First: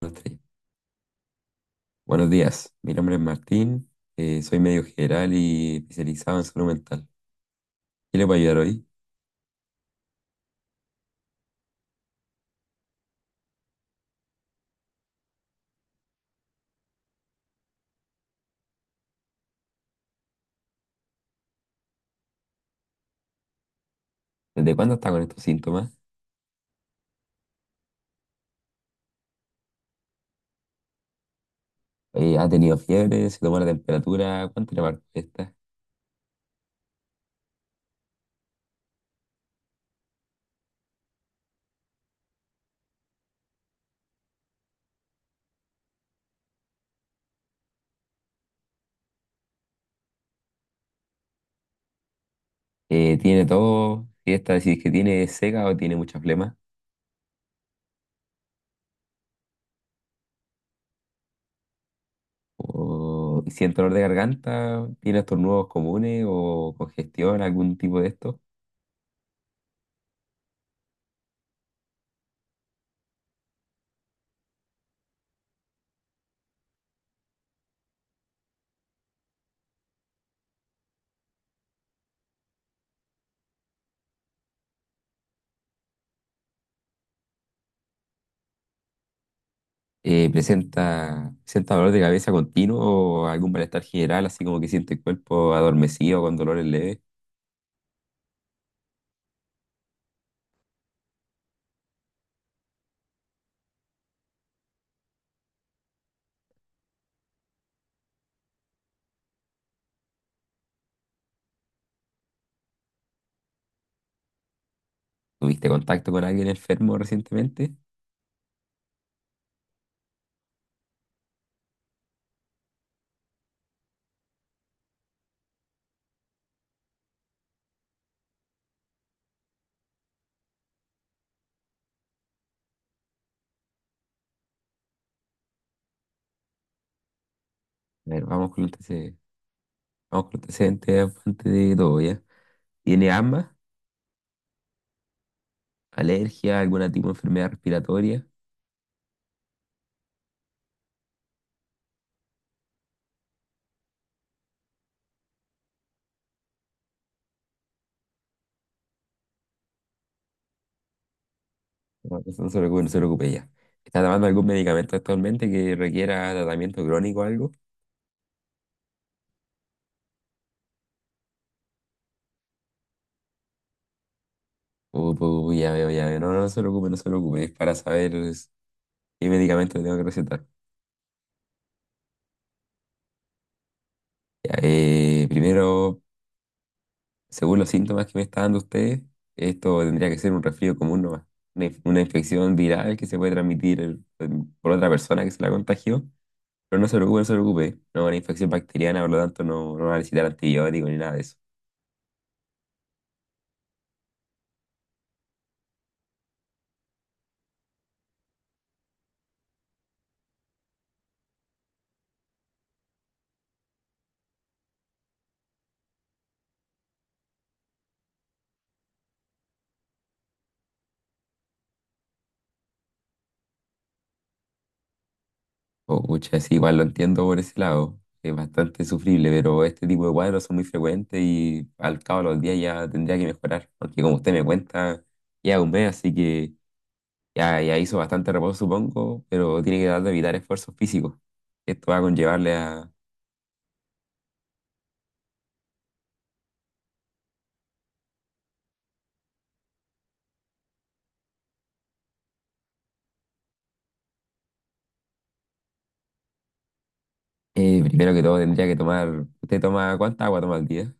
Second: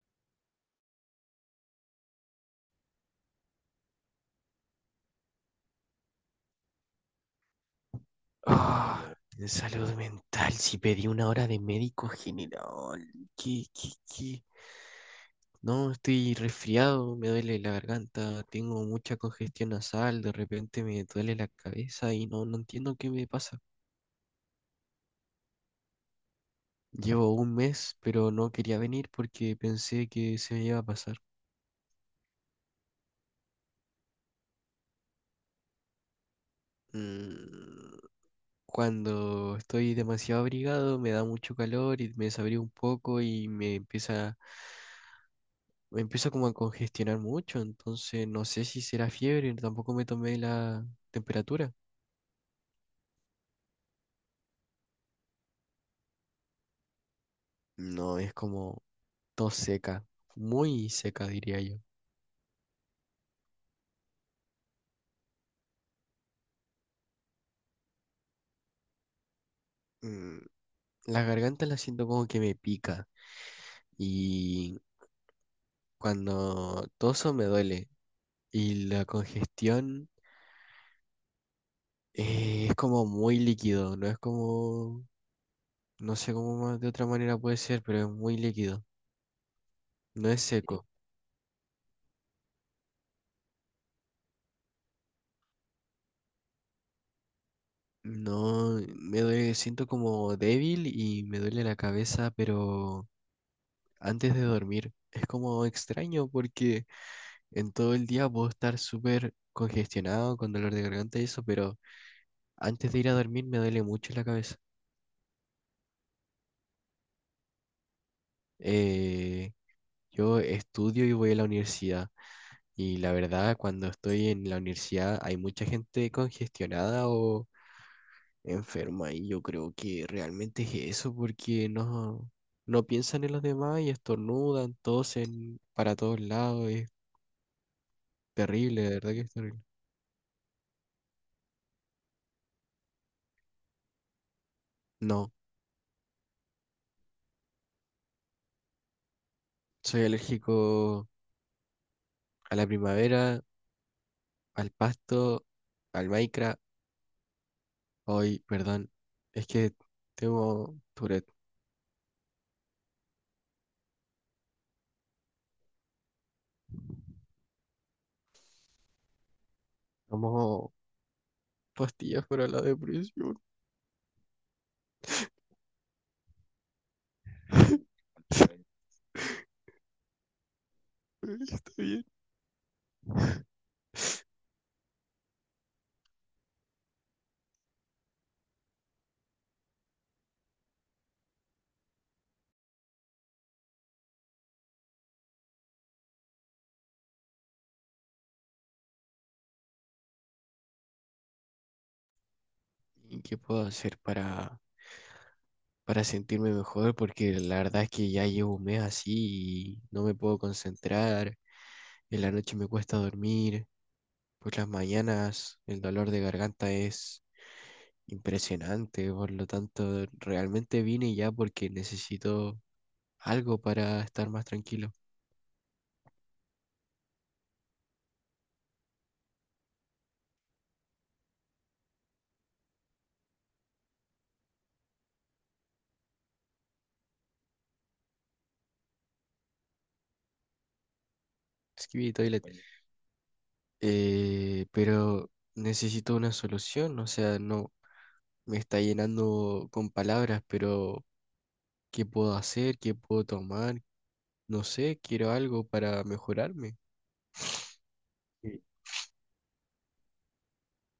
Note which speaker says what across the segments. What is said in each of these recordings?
Speaker 1: Uno, tres. Buenos días, mi nombre es Martín, soy médico general y especializado en salud mental. ¿Qué le puedo ayudar hoy?
Speaker 2: Ah, en salud mental, si pedí una hora de médico general. ¿Qué? No, estoy resfriado, me duele la garganta, tengo mucha congestión nasal, de repente me duele la cabeza y no entiendo qué me pasa.
Speaker 1: ¿Desde cuándo está con estos síntomas?
Speaker 2: Llevo un mes, pero no quería venir porque pensé que se me iba a pasar.
Speaker 1: ¿Ha tenido fiebre? ¿Se tomó la temperatura? ¿Cuánto le marcó esta?
Speaker 2: Mm, Cuando estoy demasiado abrigado, me da mucho calor y me desabrigo un poco y me empiezo como a congestionar mucho, entonces no sé si será fiebre, tampoco me tomé la temperatura.
Speaker 1: ¿Tiene todo? ¿Si esta decís que tiene seca o tiene mucha flema?
Speaker 2: No, es como tos seca, muy seca diría yo.
Speaker 1: ¿O siente dolor de garganta? ¿Tiene estornudos comunes o congestión, algún tipo de esto?
Speaker 2: Mm, La garganta la siento como que me pica y cuando toso me duele y la congestión es como muy líquido, no es como, no sé cómo más de otra manera puede ser, pero es muy líquido, no
Speaker 1: Eh,
Speaker 2: es seco.
Speaker 1: ¿presenta, presenta dolor de cabeza continuo o algún malestar general, así como que siente el cuerpo adormecido con dolores leves?
Speaker 2: No, me duele, siento como débil y me duele la cabeza, pero antes de dormir es como extraño porque en todo el día puedo estar súper congestionado con dolor de garganta y eso, pero antes de ir a dormir me duele mucho la cabeza.
Speaker 1: ¿Tuviste contacto con alguien enfermo recientemente?
Speaker 2: Eh, yo estudio y voy a la universidad y la verdad cuando estoy en la universidad hay mucha gente congestionada o enferma y yo creo que realmente es eso porque no piensan en los demás y estornudan, tosen para todos lados, es
Speaker 1: A ver, vamos con los
Speaker 2: terrible, de verdad
Speaker 1: antecedentes.
Speaker 2: que es terrible.
Speaker 1: Vamos con los antecedentes antes de todo, ¿ya? ¿Tiene asma,
Speaker 2: No,
Speaker 1: alergia, alguna tipo de enfermedad respiratoria?
Speaker 2: soy alérgico a la primavera, al pasto, al Minecraft. Hoy, perdón, es que tengo Tourette,
Speaker 1: No, eso no se preocupe, no se preocupe ya. ¿Está tomando algún medicamento actualmente que requiera tratamiento crónico o algo?
Speaker 2: tomo pastillas para la depresión.
Speaker 1: Ya veo, ya veo. No, no se preocupe, no se preocupe. Es para saber es, qué medicamento le tengo que recetar.
Speaker 2: Está bien.
Speaker 1: Ya, primero. Según los síntomas que me está dando ustedes, esto tendría que ser un resfrío común nomás. Una, una infección viral que se puede transmitir por otra persona que se la contagió. Pero no se preocupe, no se preocupe. No, una infección bacteriana, por lo tanto, no, no va a necesitar antibióticos ni nada de eso.
Speaker 2: ¿Y qué puedo hacer para sentirme mejor? Porque la verdad es que ya llevo un mes así y no me puedo concentrar, en la noche me cuesta dormir, por las mañanas el dolor de garganta es impresionante, por lo tanto realmente vine ya porque necesito algo para estar más tranquilo.
Speaker 1: Oh, pucha, sí, igual lo entiendo por ese lado. Es bastante sufrible, pero este tipo de cuadros son muy frecuentes y al cabo de los días ya tendría que mejorar. Porque como usted me cuenta, ya un mes, así que ya, ya hizo bastante reposo, supongo, pero tiene que tratar de evitar esfuerzos físicos. Esto va a
Speaker 2: Skibidi toilet.
Speaker 1: conllevarle a...
Speaker 2: Pero necesito una solución, o sea, no me está llenando con palabras, pero ¿qué puedo hacer? ¿Qué puedo tomar? No sé, quiero algo para mejorarme.
Speaker 1: primero que todo
Speaker 2: Sí.
Speaker 1: tendría que tomar... ¿Usted toma cuánta agua toma al día?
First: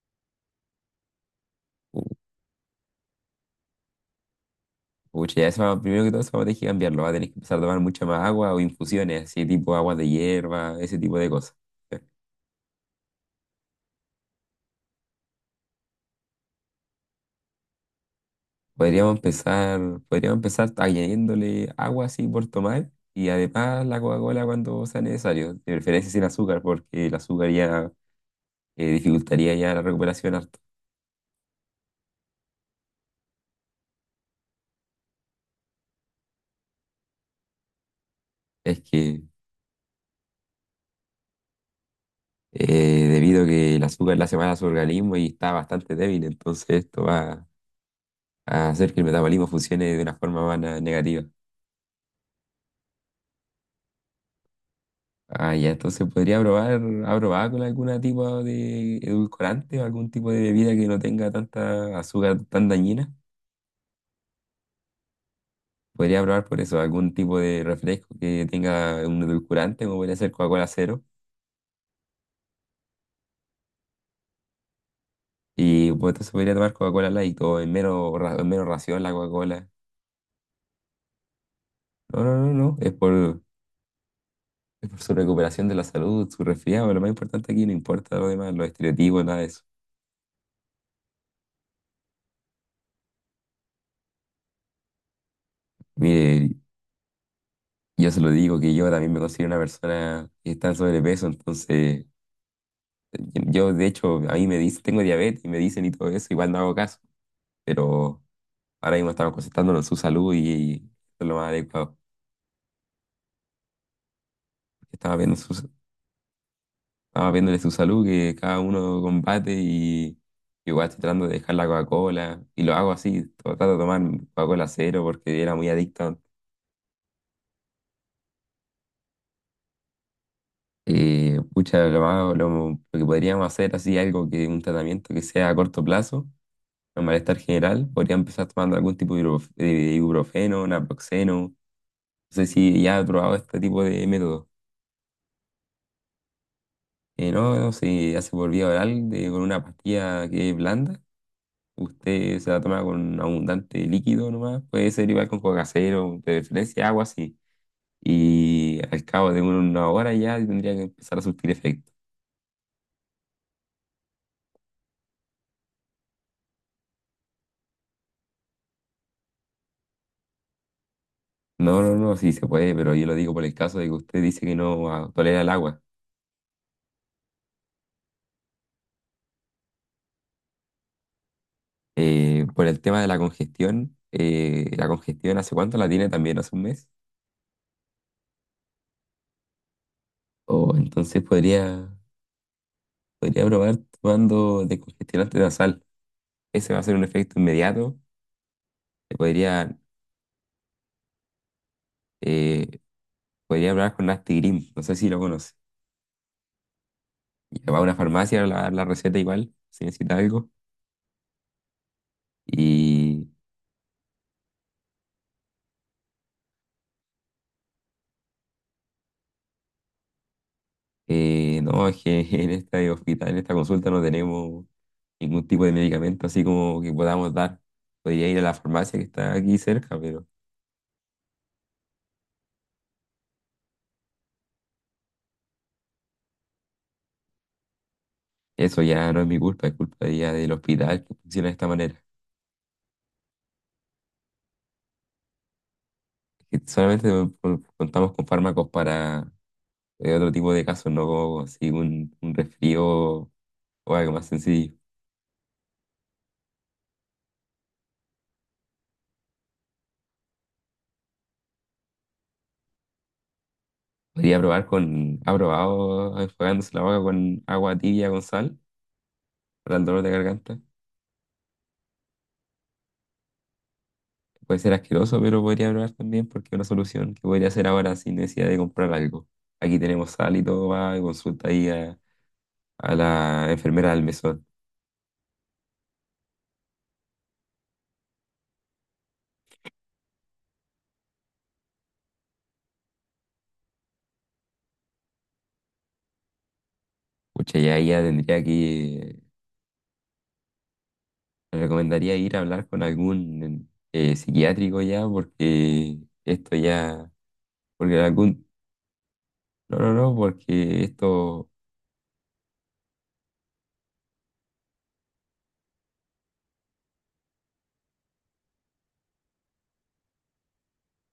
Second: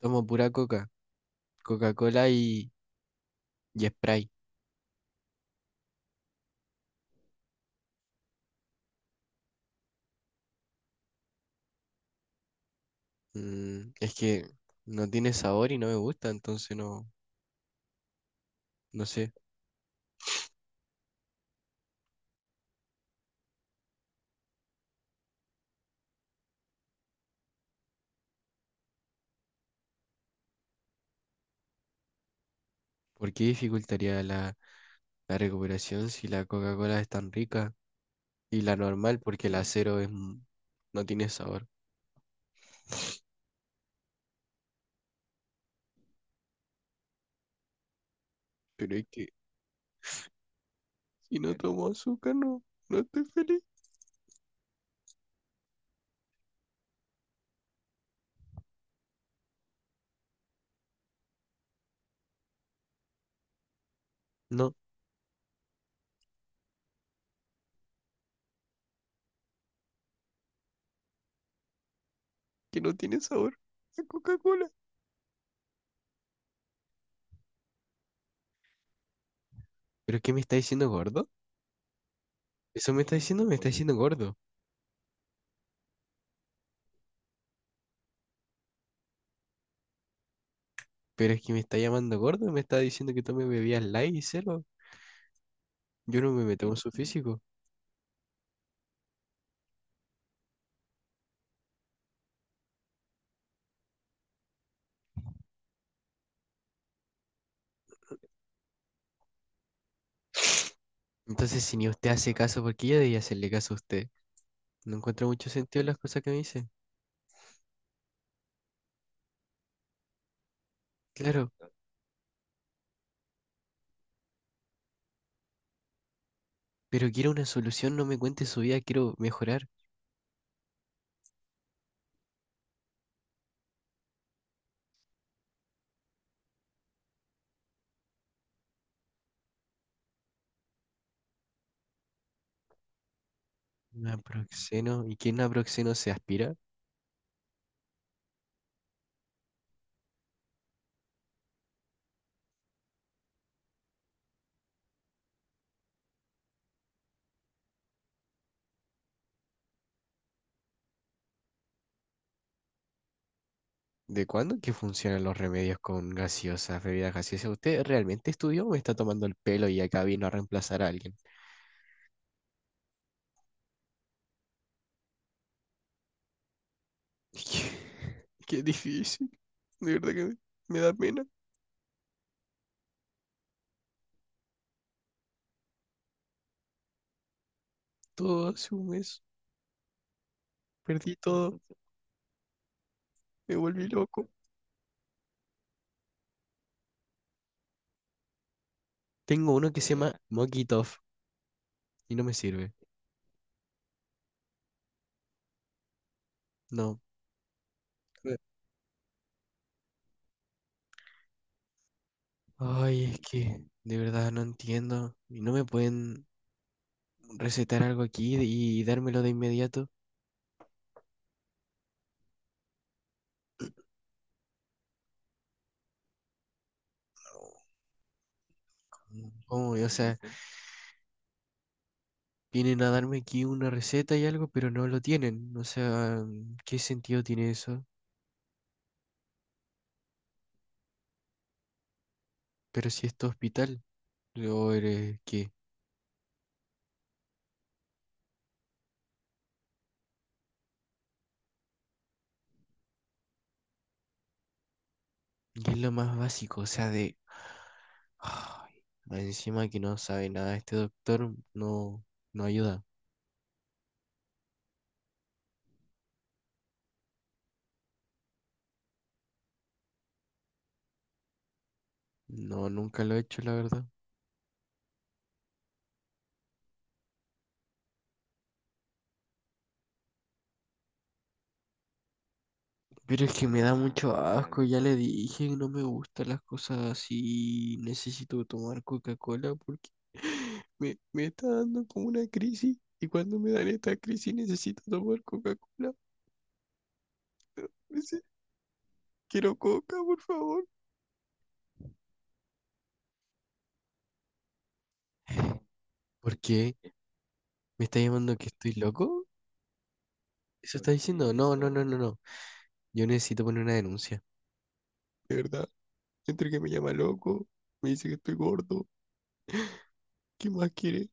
Speaker 2: Tomo pura coca,
Speaker 1: U-
Speaker 2: Coca-Cola y Sprite.
Speaker 1: Pucha, ya primero que todo eso va a tener que cambiarlo. Va a tener que empezar a tomar mucha más agua o infusiones, así tipo agua de hierba, ese tipo de cosas.
Speaker 2: Es que no tiene sabor y no me gusta, entonces no, no
Speaker 1: Podríamos
Speaker 2: sé
Speaker 1: empezar, podríamos empezar añadiéndole agua así por tomar y además la Coca-Cola cuando sea necesario, de preferencia sin azúcar, porque el azúcar ya dificultaría ya la recuperación harto.
Speaker 2: por qué dificultaría la, la recuperación si la Coca-Cola es tan rica y la
Speaker 1: Es
Speaker 2: normal,
Speaker 1: que
Speaker 2: porque la cero es, no tiene sabor.
Speaker 1: debido a que el azúcar le hace mal a su organismo y está bastante débil, entonces esto va a hacer
Speaker 2: Pero
Speaker 1: que el
Speaker 2: es que
Speaker 1: metabolismo funcione de una forma más negativa.
Speaker 2: si no tomo azúcar no, no estoy feliz.
Speaker 1: Ah, ya, entonces podría probar, ¿ha probado con algún tipo de edulcorante o algún tipo de bebida que no tenga tanta azúcar tan dañina?
Speaker 2: No,
Speaker 1: Podría probar por eso, algún tipo de refresco que tenga un edulcorante, como podría ser Coca-Cola cero.
Speaker 2: que no tiene sabor la Coca-Cola.
Speaker 1: Y pues entonces podría tomar Coca-Cola light o en menos, en menos ración la Coca-Cola.
Speaker 2: ¿Pero qué me está diciendo, gordo?
Speaker 1: No, no, no, no. Es
Speaker 2: Eso
Speaker 1: por,
Speaker 2: me está diciendo gordo.
Speaker 1: es por su recuperación de la salud, su resfriado, pero lo más importante aquí no importa lo demás, los estereotipos, nada de eso.
Speaker 2: Pero es que me está llamando gordo y me está diciendo que tome bebidas light y cero. Yo no me
Speaker 1: Mire,
Speaker 2: meto con su físico.
Speaker 1: yo se lo digo que yo también me considero una persona que está en sobrepeso, entonces yo de hecho a mí me dicen, tengo diabetes y me dicen y todo eso, igual no hago caso, pero ahora mismo estamos concentrándonos en su salud y, eso es lo más
Speaker 2: Entonces, si ni
Speaker 1: adecuado.
Speaker 2: usted hace caso, ¿por qué yo debía hacerle caso a usted? No
Speaker 1: Estaba
Speaker 2: encuentro
Speaker 1: viendo
Speaker 2: mucho
Speaker 1: su,
Speaker 2: sentido en las cosas que me dice.
Speaker 1: estaba viéndole su salud, que cada uno combate y igual estoy tratando de
Speaker 2: Claro,
Speaker 1: dejar la Coca-Cola y lo hago así, trato de tomar Coca-Cola cero porque era muy adicto.
Speaker 2: pero quiero una solución, no me cuente su vida, quiero mejorar.
Speaker 1: Pucha, lo que podríamos hacer así algo que un tratamiento que sea a corto plazo, un malestar general, podría empezar tomando algún tipo de ibuprofeno, naproxeno, no sé si ya has probado este tipo de método.
Speaker 2: Naproxeno. ¿Y qué naproxeno se aspira?
Speaker 1: No, no sé, hace por vía oral con una pastilla que es blanda, usted se la toma con abundante líquido nomás, puede ser igual con coca cero, de preferencia agua así, y al cabo de una hora ya tendría que empezar a surtir efecto.
Speaker 2: ¿De cuándo que funcionan los remedios con gaseosas, bebidas gaseosas? ¿Usted realmente estudió o me está tomando el pelo y acá vino a reemplazar a alguien?
Speaker 1: No, no, no, sí se puede, pero yo lo digo por el caso de que usted dice que no tolera el agua.
Speaker 2: Qué qué difícil. De verdad que me da pena.
Speaker 1: Por el tema de la congestión hace cuánto la tiene también, hace un mes.
Speaker 2: Todo hace un mes.
Speaker 1: O
Speaker 2: Perdí
Speaker 1: entonces
Speaker 2: todo.
Speaker 1: podría, podría
Speaker 2: Me
Speaker 1: probar
Speaker 2: volví loco.
Speaker 1: tomando descongestionante nasal. Ese va a ser un efecto inmediato. Le
Speaker 2: Tengo uno
Speaker 1: podría,
Speaker 2: que se llama Mokitov y no me
Speaker 1: eh,
Speaker 2: sirve.
Speaker 1: podría hablar con Nastigrim, no sé si lo conoce.
Speaker 2: No.
Speaker 1: Y va a una
Speaker 2: Eh,
Speaker 1: farmacia, le va a dar la receta igual, si necesita algo.
Speaker 2: ay, es
Speaker 1: Y
Speaker 2: que de verdad no entiendo. ¿Y no me pueden recetar algo aquí y dármelo de inmediato?
Speaker 1: no, es que en esta hospital, en esta consulta no tenemos ningún tipo de medicamento así como que podamos dar. Podría ir a la farmacia que está aquí
Speaker 2: ¿Cómo? O
Speaker 1: cerca,
Speaker 2: sea,
Speaker 1: pero
Speaker 2: vienen a darme aquí una receta y algo, pero no lo tienen. O sea, ¿qué sentido tiene eso?
Speaker 1: eso ya no es mi culpa, es culpa ya del hospital que funciona de esta manera.
Speaker 2: Pero si esto es hospital, o eres qué.
Speaker 1: Que solamente contamos con fármacos para otro tipo de casos, no como así un resfrío o algo más sencillo.
Speaker 2: Y es lo más básico, o sea, de... Ay, más encima que no sabe nada este doctor, no, no ayuda.
Speaker 1: Podría probar con, ha probado enjuagándose la boca con agua tibia con sal para el dolor de garganta.
Speaker 2: No, nunca lo he hecho, la verdad.
Speaker 1: Puede ser asqueroso, pero podría probar también porque es una solución que podría hacer ahora sin necesidad de comprar algo. Aquí tenemos sal y todo, va, y consulta ahí a
Speaker 2: Pero es que
Speaker 1: la
Speaker 2: me da
Speaker 1: enfermera del
Speaker 2: mucho
Speaker 1: mesón.
Speaker 2: asco, ya le dije, no me gustan las cosas así. Necesito tomar Coca-Cola porque me está dando como una crisis. Y cuando me dan esta crisis necesito tomar Coca-Cola.
Speaker 1: Pucha, ya ya
Speaker 2: Dice,
Speaker 1: tendría que,
Speaker 2: quiero Coca, por favor.
Speaker 1: le recomendaría ir a hablar con algún psiquiátrico ya, porque
Speaker 2: ¿Por
Speaker 1: esto
Speaker 2: qué?
Speaker 1: ya,
Speaker 2: ¿Me
Speaker 1: porque
Speaker 2: está llamando
Speaker 1: algún,
Speaker 2: que estoy loco?
Speaker 1: no, no, no,
Speaker 2: ¿Eso
Speaker 1: porque
Speaker 2: está diciendo?
Speaker 1: esto,
Speaker 2: No, no, no, no, no. Yo necesito poner una denuncia. De verdad, entre que me llama loco, me dice que estoy gordo. ¿Qué más quiere?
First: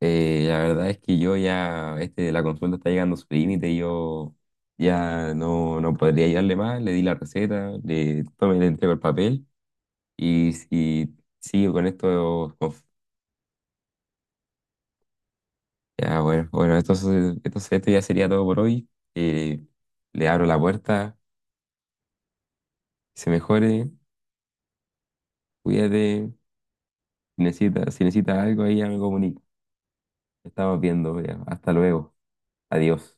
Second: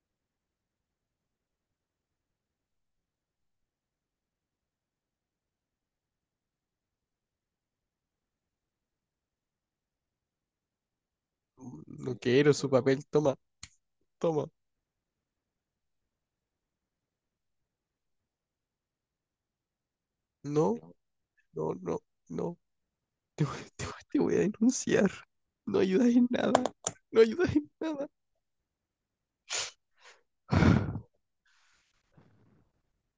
Speaker 1: la verdad es que yo ya, este, la consulta está llegando a su límite y yo ya no, no podría ayudarle más, le di la receta, le, tome, le entrego el papel. Y sí,
Speaker 2: No
Speaker 1: con
Speaker 2: no quiero
Speaker 1: esto,
Speaker 2: su
Speaker 1: uf,
Speaker 2: papel, toma, toma.
Speaker 1: ya bueno, bueno, esto ya sería todo por hoy. Eh, le abro la
Speaker 2: No.
Speaker 1: puerta,
Speaker 2: No, no, no.
Speaker 1: que se mejore,
Speaker 2: Te voy a denunciar. No ayudas en
Speaker 1: cuídate,
Speaker 2: nada. No ayudas en
Speaker 1: si necesitas algo ahí ya me comunico. Estamos
Speaker 2: nada.
Speaker 1: viendo, ya. Hasta luego, adiós.